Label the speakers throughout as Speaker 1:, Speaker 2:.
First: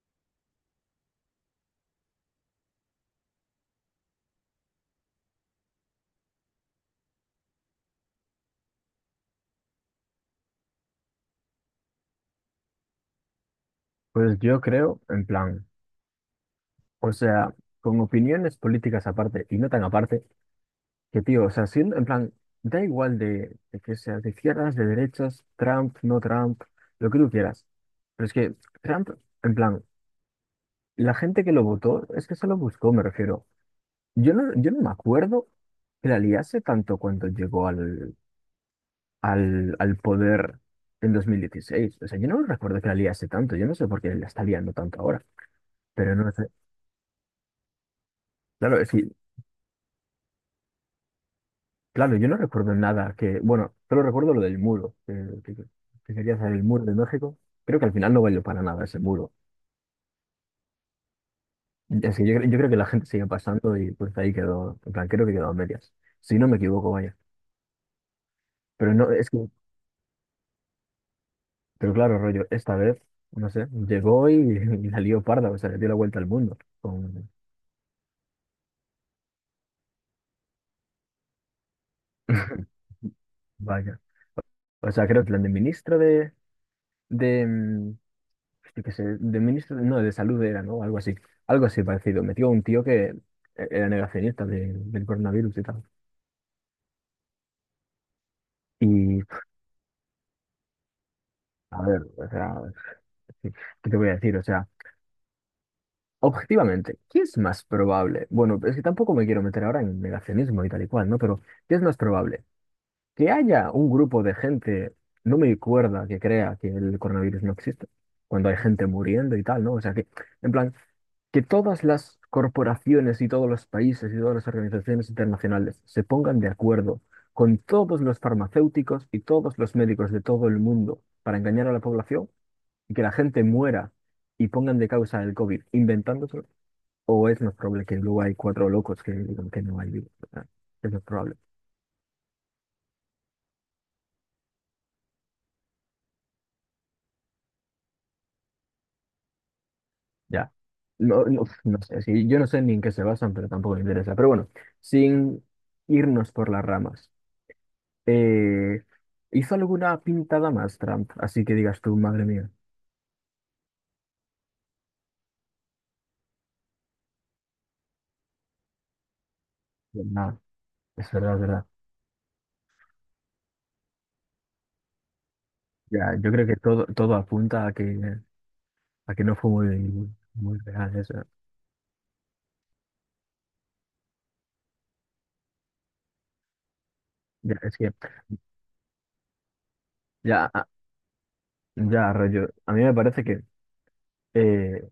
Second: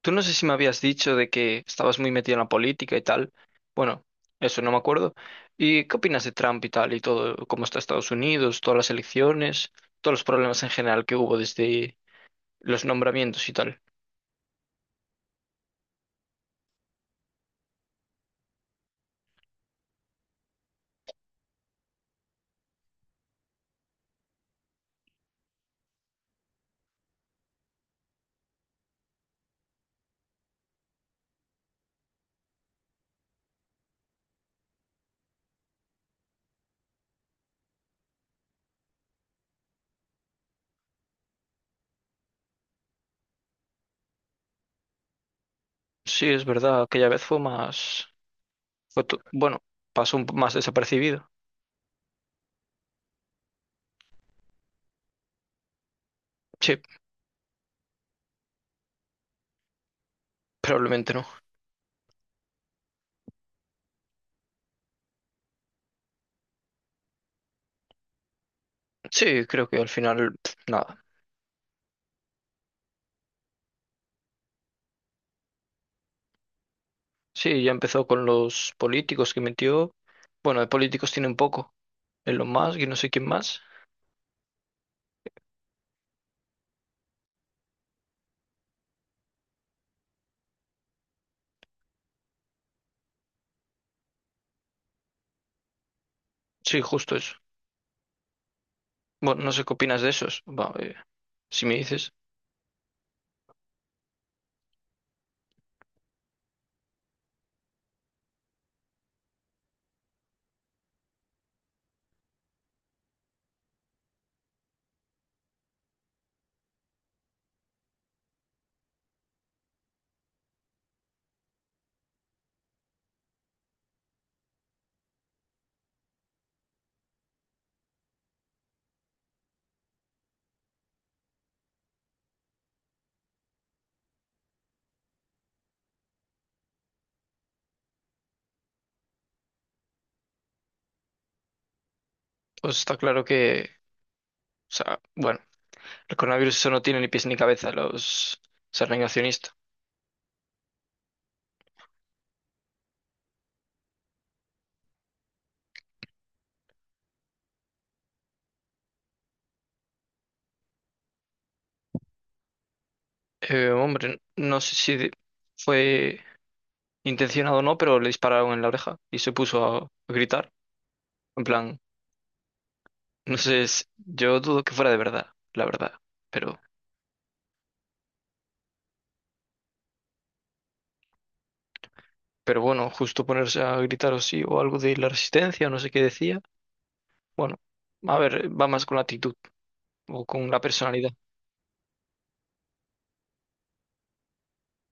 Speaker 1: Tú no sé si me habías dicho de que estabas muy metido en la política y tal. Bueno, eso no me acuerdo. ¿Y qué opinas de Trump y tal y todo? ¿Cómo está Estados Unidos, todas las elecciones, todos los problemas en general que hubo desde los nombramientos y tal?
Speaker 2: Pues yo creo, en plan, o sea, con opiniones políticas aparte y no tan aparte, que tío, o sea, siendo, en plan, da igual de que seas de izquierdas, de derechas, Trump, no Trump, lo que tú quieras. Pero es que Trump, en plan, la gente que lo votó es que se lo buscó, me refiero. Yo no me acuerdo que la liase tanto cuando llegó al poder en 2016. O sea, yo no recuerdo que la liase tanto, yo no sé por qué la está liando tanto ahora, pero
Speaker 1: Sí,
Speaker 2: no
Speaker 1: es
Speaker 2: sé.
Speaker 1: verdad, aquella vez fue más...
Speaker 2: Claro, es que
Speaker 1: bueno, más desapercibido.
Speaker 2: claro, yo no recuerdo nada que, bueno, solo recuerdo lo del muro, que- que quería hacer el
Speaker 1: Sí,
Speaker 2: muro de México. Creo que al final no valió para nada ese muro.
Speaker 1: probablemente no.
Speaker 2: Es que yo, yo creo que la gente sigue pasando y pues ahí quedó, en plan, creo que quedó a medias. Si no me equivoco, vaya. Pero no, es
Speaker 1: Sí,
Speaker 2: que,
Speaker 1: creo que al final pf, nada.
Speaker 2: pero claro, rollo, esta vez, no sé, llegó y, y la lió parda, o sea, le dio la vuelta al mundo. Con...
Speaker 1: Sí, ya empezó con los políticos que metió. Bueno, de políticos tiene un poco. Elon Musk y no sé quién más.
Speaker 2: Vaya. O sea, creo que plan de ministro de, de, mm, yo qué sé, de ministro, no, de salud era, ¿no? Algo así parecido. Metió a un tío que era del coronavirus y tal.
Speaker 1: Sí, justo eso.
Speaker 2: Y,
Speaker 1: Bueno, no sé qué opinas de esos. Va, si me
Speaker 2: a ver,
Speaker 1: dices,
Speaker 2: o sea, ¿qué qué te voy a decir? O sea, objetivamente, ¿qué es más probable? Bueno, es que tampoco me quiero meter ahora en negacionismo y tal y cual, ¿no? Pero, ¿qué es más probable? Que haya un grupo de gente, no me acuerdo que crea que el coronavirus no existe, cuando hay gente muriendo y tal, ¿no? O sea que, en plan, que todas las corporaciones y todos los países y todas las organizaciones internacionales se pongan de acuerdo con todos los farmacéuticos y todos los médicos de todo el mundo para engañar a la población y que la gente muera y pongan de causa el COVID inventándoselo, o es más probable que luego hay cuatro locos que digan que no hay virus. O es más probable.
Speaker 1: pues está claro que, o sea, bueno, el coronavirus eso no tiene ni pies ni cabeza, los, ser negacionista.
Speaker 2: Ya. No, no, no sé, sí, yo no sé ni en qué se basan, pero tampoco me interesa. Pero bueno, sin irnos por las ramas, eh, ¿hizo alguna pintada más Trump? Así que digas tú, madre mía.
Speaker 1: Hombre, no sé si de- fue intencionado o no, pero le dispararon en la oreja y se puso a
Speaker 2: Nada,
Speaker 1: gritar.
Speaker 2: es verdad, es
Speaker 1: En
Speaker 2: verdad.
Speaker 1: plan, no sé, yo dudo que fuera de verdad, la verdad.
Speaker 2: Ya, yo creo que
Speaker 1: Pero,
Speaker 2: todo apunta a que no fue muy real eso.
Speaker 1: pero bueno, justo ponerse a gritar o sí, o algo de la resistencia, no sé qué decía.
Speaker 2: Ya,
Speaker 1: Bueno,
Speaker 2: es que,
Speaker 1: a ver, va más con la actitud o con
Speaker 2: ya,
Speaker 1: la personalidad.
Speaker 2: ya, rollo, a mí me parece que eh,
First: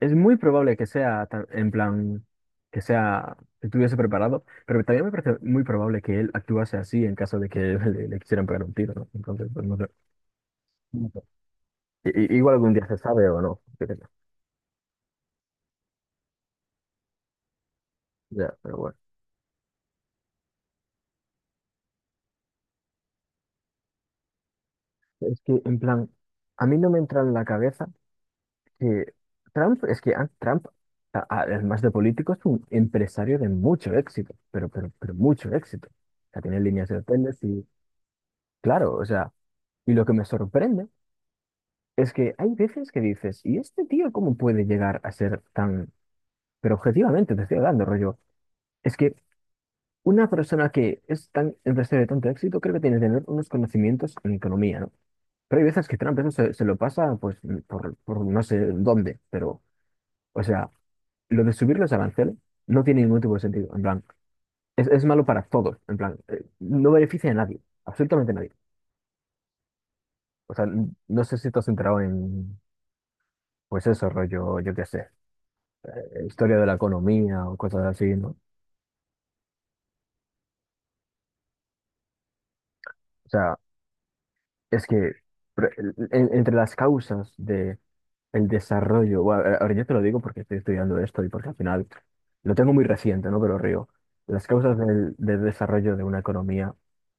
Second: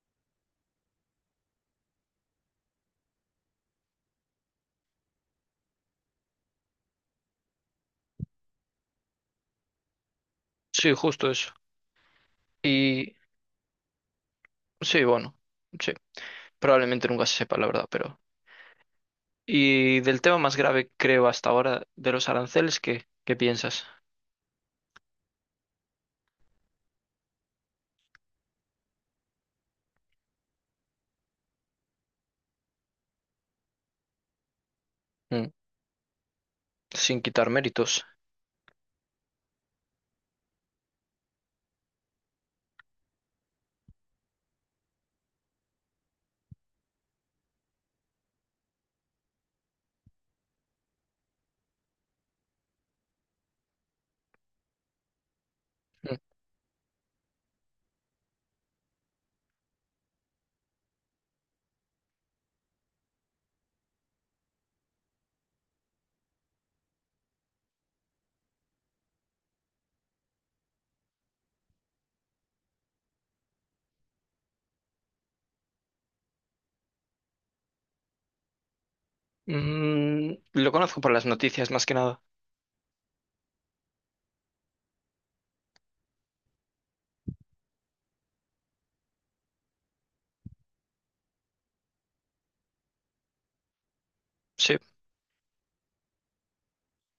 Speaker 2: es muy probable que sea tan- en plan, que estuviese preparado, pero también me parece muy probable que él actuase así en caso de que le quisieran pegar un tiro, ¿no? Entonces, pues no sé.
Speaker 1: Sí,
Speaker 2: No sé.
Speaker 1: justo eso.
Speaker 2: Igual algún día se
Speaker 1: Y
Speaker 2: sabe o no. Yo qué sé.
Speaker 1: sí, bueno, sí. Probablemente nunca se sepa, la verdad, pero...
Speaker 2: Ya, pero bueno.
Speaker 1: Y del tema más grave, creo, hasta ahora, de los aranceles, ¿qué piensas?
Speaker 2: Es que, en plan, a mí no me entra en la cabeza que Trump, es que Trump, además de político, es un empresario de mucho éxito, pero, pero
Speaker 1: Mm,
Speaker 2: mucho éxito. O sea, tiene líneas de
Speaker 1: sin
Speaker 2: hoteles
Speaker 1: quitar
Speaker 2: y,
Speaker 1: méritos.
Speaker 2: claro, o sea, y lo que me sorprende. Es que hay veces que dices, ¿y este tío cómo puede llegar a ser tan... Pero objetivamente te estoy hablando, rollo. Es que una persona que es tan empresaria de tanto éxito, creo que tiene que tener unos conocimientos en economía, ¿no? Pero hay veces que
Speaker 1: Mm.
Speaker 2: Trump eso se lo pasa, pues, por no sé dónde, pero, o sea, lo de subir los aranceles no tiene ningún tipo de sentido, en plan, es malo para todos, en plan, no beneficia a nadie, absolutamente a nadie. O sea, no sé si te has enterado en, pues eso, rollo, yo qué sé historia de la economía o cosas así, ¿no?
Speaker 1: Mm, lo conozco por las noticias, más que nada.
Speaker 2: O sea, es que pre- entre las causas de el desarrollo, bueno, ahora yo te lo digo porque estoy estudiando esto y porque al final lo tengo muy reciente, ¿no? Pero río, las
Speaker 1: Sí,
Speaker 2: causas del desarrollo de una economía,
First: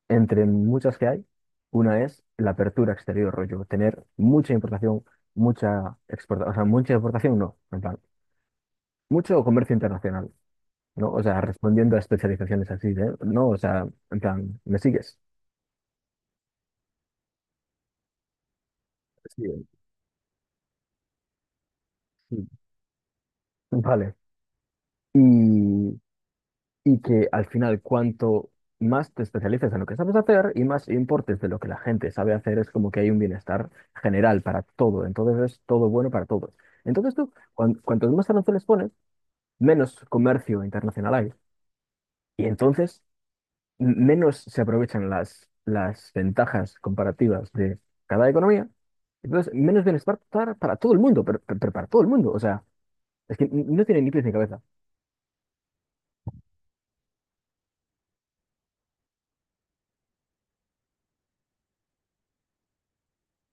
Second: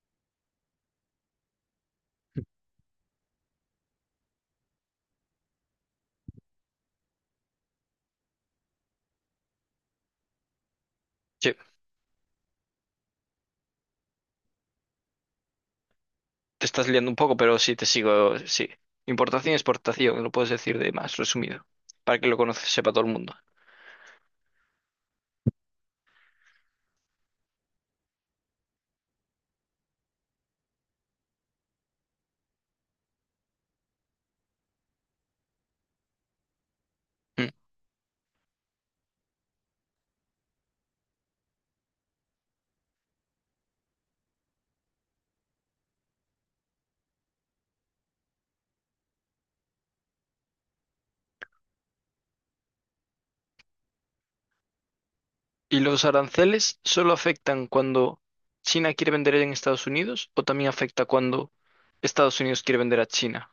Speaker 2: entre muchas que hay, una es la apertura exterior, rollo, tener mucha importación, mucha exportación, o sea, mucha exportación no, en plan, mucho comercio internacional, ¿no? O sea,
Speaker 1: sí.
Speaker 2: respondiendo a especializaciones así, ¿eh? No, o sea, en plan, ¿me sigues?
Speaker 1: Te estás liando un poco, pero sí, te sigo, sí. Importación y
Speaker 2: Sí,
Speaker 1: exportación, lo puedes decir de más resumido, para que
Speaker 2: sí.
Speaker 1: sepa todo el mundo.
Speaker 2: Vale. Y, y que al final, cuanto más te especialices en lo que sabes hacer y más importes de lo que la gente sabe hacer, es como que hay un bienestar general para todo. Entonces es todo bueno para todos. Entonces tú,
Speaker 1: Mm.
Speaker 2: cuantos más aranceles pones, menos comercio internacional hay. Y entonces menos se aprovechan las ventajas comparativas de cada economía. Entonces, menos bienestar para todo el mundo, pero para todo el mundo. O sea, es que no tiene ni pies ni cabeza.
Speaker 1: ¿Y los aranceles solo afectan cuando China quiere vender en Estados Unidos o también afecta cuando Estados Unidos quiere vender a China?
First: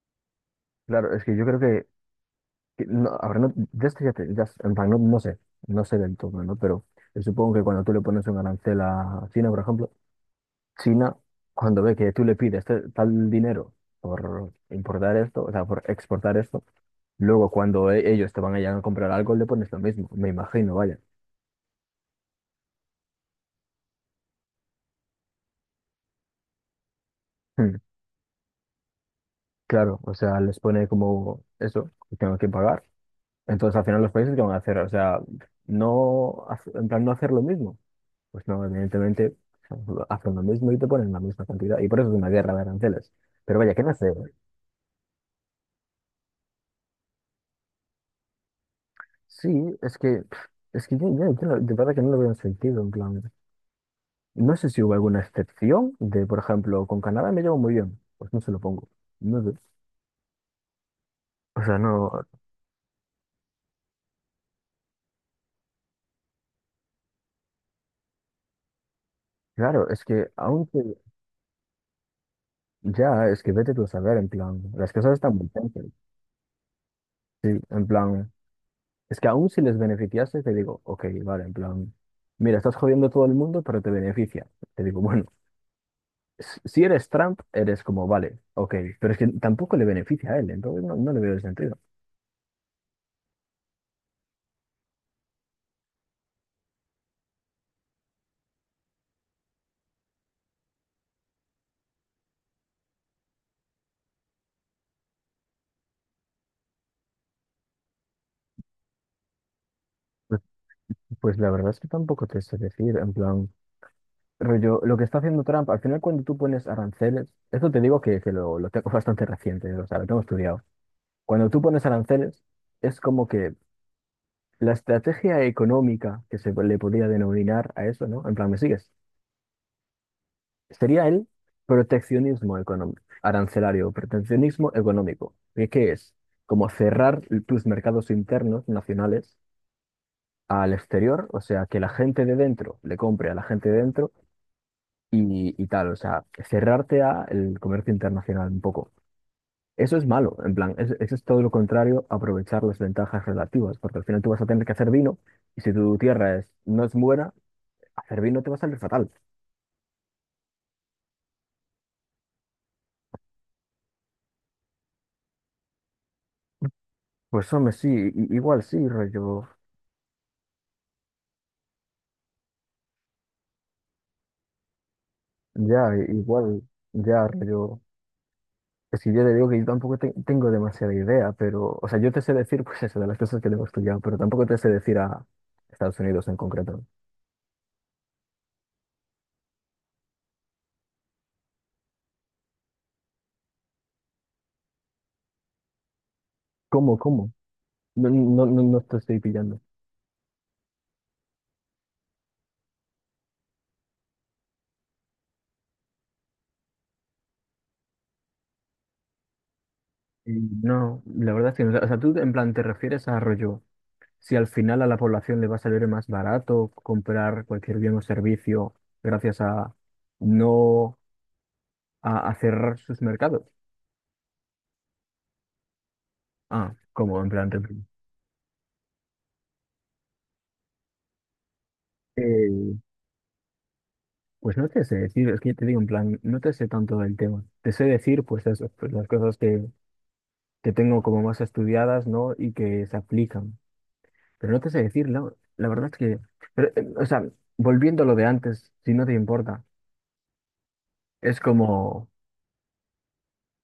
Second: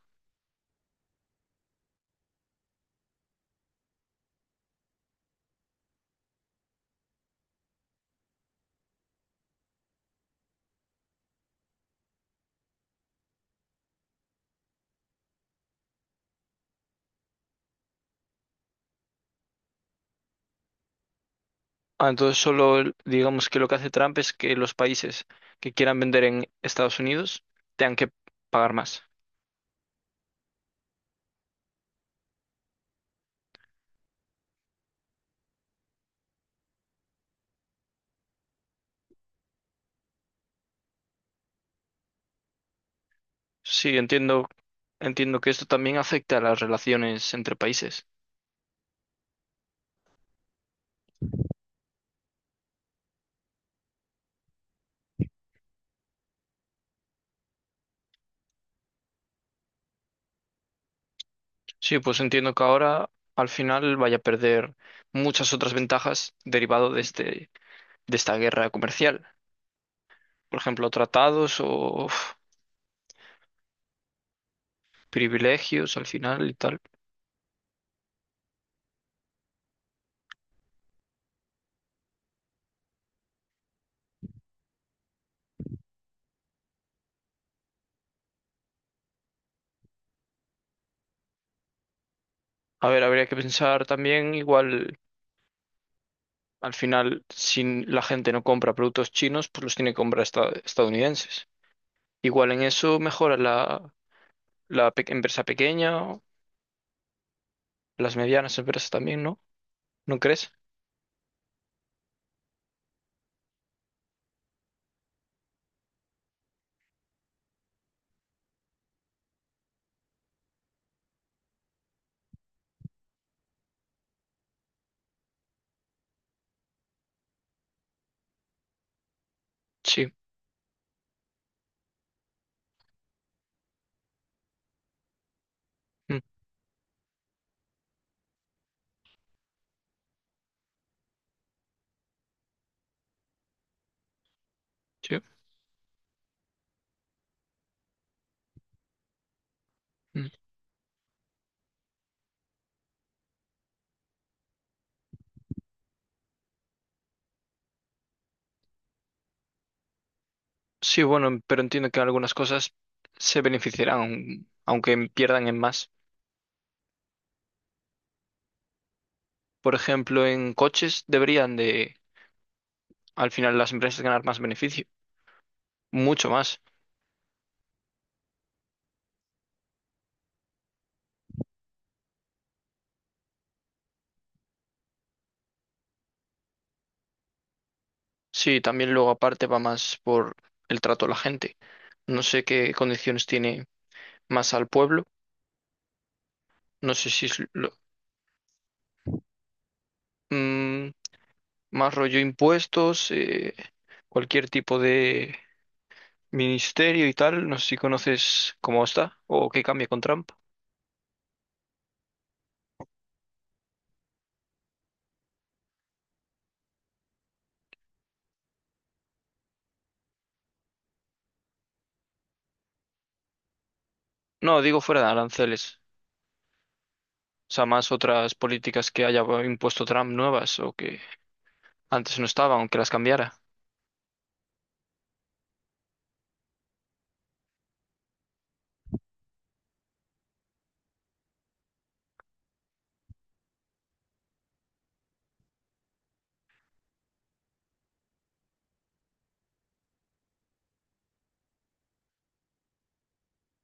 Speaker 2: Claro, es que yo creo que no, ahora no, ya estoy, ya, en plan, no, no sé, no sé del todo, ¿no? Pero yo supongo que cuando tú le pones un arancel a China, por ejemplo, China, cuando ve que tú le pides tal dinero por importar esto, o sea, por exportar esto, luego cuando ellos te van a llegar a comprar algo, le pones lo mismo, me imagino, vaya.
Speaker 1: Ah, entonces digamos que lo que hace Trump es que los países que quieran vender en Estados Unidos
Speaker 2: Hmm,
Speaker 1: tengan que pagar más.
Speaker 2: claro, o sea, les pone como eso, que tengo que pagar. Entonces al final los países que van a hacer, o sea, no, en plan, no hacer lo mismo. Pues no, evidentemente, hacen lo mismo y te ponen la misma cantidad. Y por eso es una guerra de aranceles. Pero vaya, ¿qué no
Speaker 1: Sí,
Speaker 2: sé?
Speaker 1: entiendo, entiendo que esto también afecta a las relaciones entre países.
Speaker 2: Sí, es que, pf, es que yo, de verdad que no lo veo en sentido, en plan. No sé si hubo alguna excepción de, por ejemplo, con Canadá me llevo muy bien. Pues no se lo pongo. No sé. O sea,
Speaker 1: Sí,
Speaker 2: no.
Speaker 1: pues entiendo que ahora al final vaya a perder muchas otras ventajas derivado de de esta guerra comercial.
Speaker 2: Claro, es que
Speaker 1: Por
Speaker 2: aunque
Speaker 1: ejemplo, tratados o uf,
Speaker 2: ya, es que vete tú a saber, en plan, las cosas están muy tensas.
Speaker 1: privilegios al final y tal.
Speaker 2: Sí, en plan, es que aún si les beneficiase, te digo, ok, vale, en plan, mira, estás jodiendo a todo el mundo, pero te beneficia. Te digo, bueno. Si eres Trump, eres como, vale, ok, pero es que tampoco le beneficia a él, entonces no, no le veo el sentido.
Speaker 1: A ver, habría que pensar también igual. Al final, si la gente no compra productos chinos, pues los tiene que comprar estadounidenses. Igual en eso mejora la empresa pequeña, o las medianas empresas también, ¿no? ¿No
Speaker 2: Pues,
Speaker 1: crees?
Speaker 2: pues la verdad es que tampoco te sé decir, en plan, rollo, lo que está haciendo Trump, al final cuando tú pones aranceles, esto te digo que lo tengo bastante reciente, o sea, lo tengo estudiado. Cuando tú pones aranceles, es como que la estrategia económica que se le podría denominar a eso, ¿no? En plan, ¿me sigues?
Speaker 1: Sí,
Speaker 2: Sería el proteccionismo económico, arancelario, proteccionismo económico. ¿Y qué es?
Speaker 1: mm,
Speaker 2: Como cerrar tus mercados internos nacionales al exterior, o sea, que la gente de dentro le compre a la gente de dentro
Speaker 1: sí.
Speaker 2: y tal, o sea, cerrarte al comercio internacional un poco. Eso es
Speaker 1: Mm.
Speaker 2: malo, en plan, eso es todo lo contrario, a aprovechar las ventajas relativas, porque al final tú vas a tener que hacer vino y si tu tierra es, no es buena, hacer vino te va a salir fatal.
Speaker 1: Sí, bueno, pero entiendo que algunas cosas se beneficiarán, aunque pierdan en más.
Speaker 2: Pues hombre, sí, igual sí, rollo.
Speaker 1: Por ejemplo, en coches deberían de, al final, las empresas ganar más beneficio,
Speaker 2: Ya,
Speaker 1: mucho más.
Speaker 2: igual, ya, yo, es que yo le digo que yo tampoco tengo demasiada idea, pero, o sea, yo te sé decir, pues eso, de las cosas que debo estudiar, pero tampoco te sé decir a Estados Unidos en concreto.
Speaker 1: Sí, también luego aparte va más por el trato a la gente. No sé qué condiciones tiene más al pueblo. No
Speaker 2: ¿Cómo,
Speaker 1: sé si
Speaker 2: cómo?
Speaker 1: es lo-
Speaker 2: No te estoy pillando.
Speaker 1: mm, más rollo impuestos, cualquier tipo de ministerio y tal. No sé si conoces cómo está o qué cambia con Trump.
Speaker 2: Y no, la verdad es que, no. O sea, tú en plan te refieres a rollo, si al final a la población le va a salir más barato comprar cualquier bien o servicio gracias a no a cerrar sus mercados.
Speaker 1: No, digo fuera de aranceles.
Speaker 2: Ah, ¿cómo? En plan,
Speaker 1: O sea, más otras políticas que haya impuesto Trump nuevas o que antes no estaban,
Speaker 2: eh,
Speaker 1: aunque las cambiara.
Speaker 2: pues no te sé decir, es que te digo en plan, no te sé tanto del tema. Te sé decir, pues eso, pues las cosas que tengo como más estudiadas, ¿no? Y que se aplican. Pero no te sé decir, la verdad es que, pero, o sea, volviendo a lo de antes, si no te importa, es como,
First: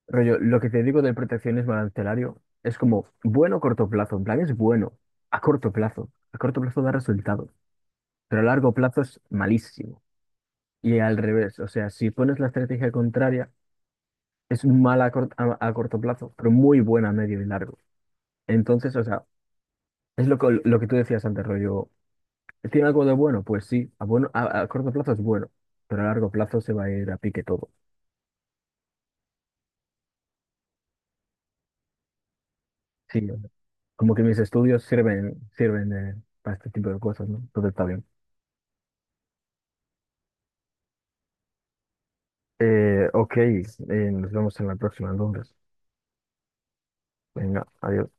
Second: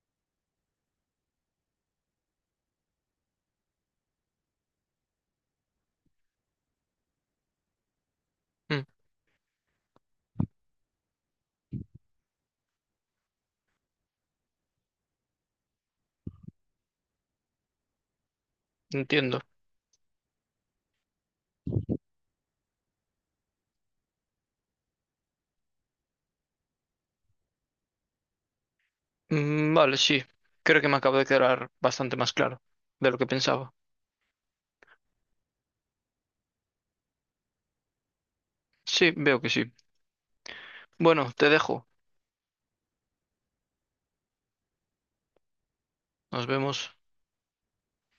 Speaker 2: rollo, lo que te digo del proteccionismo arancelario es como bueno a corto plazo, en plan es bueno, a corto plazo da resultados, pero a largo
Speaker 1: Mm,
Speaker 2: plazo es malísimo. Y al revés, o sea, si pones la estrategia contraria, es mala a, a corto plazo, pero muy buena a medio y largo. Entonces, o sea,
Speaker 1: entiendo.
Speaker 2: es lo que tú decías antes, rollo. ¿Tiene algo de bueno? Pues sí, a, bueno, a corto plazo es bueno, pero a largo plazo se va a ir a pique todo.
Speaker 1: Mm, vale, sí. Creo que me acabo de quedar bastante más claro de lo
Speaker 2: Sí,
Speaker 1: que
Speaker 2: o sea,
Speaker 1: pensaba.
Speaker 2: como que mis estudios sirven, sirven para este tipo de cosas, ¿no? Entonces está bien.
Speaker 1: Sí, veo que sí. Bueno, te dejo.
Speaker 2: Ok, nos vemos en la próxima entonces.
Speaker 1: Nos vemos.
Speaker 2: Venga, adiós.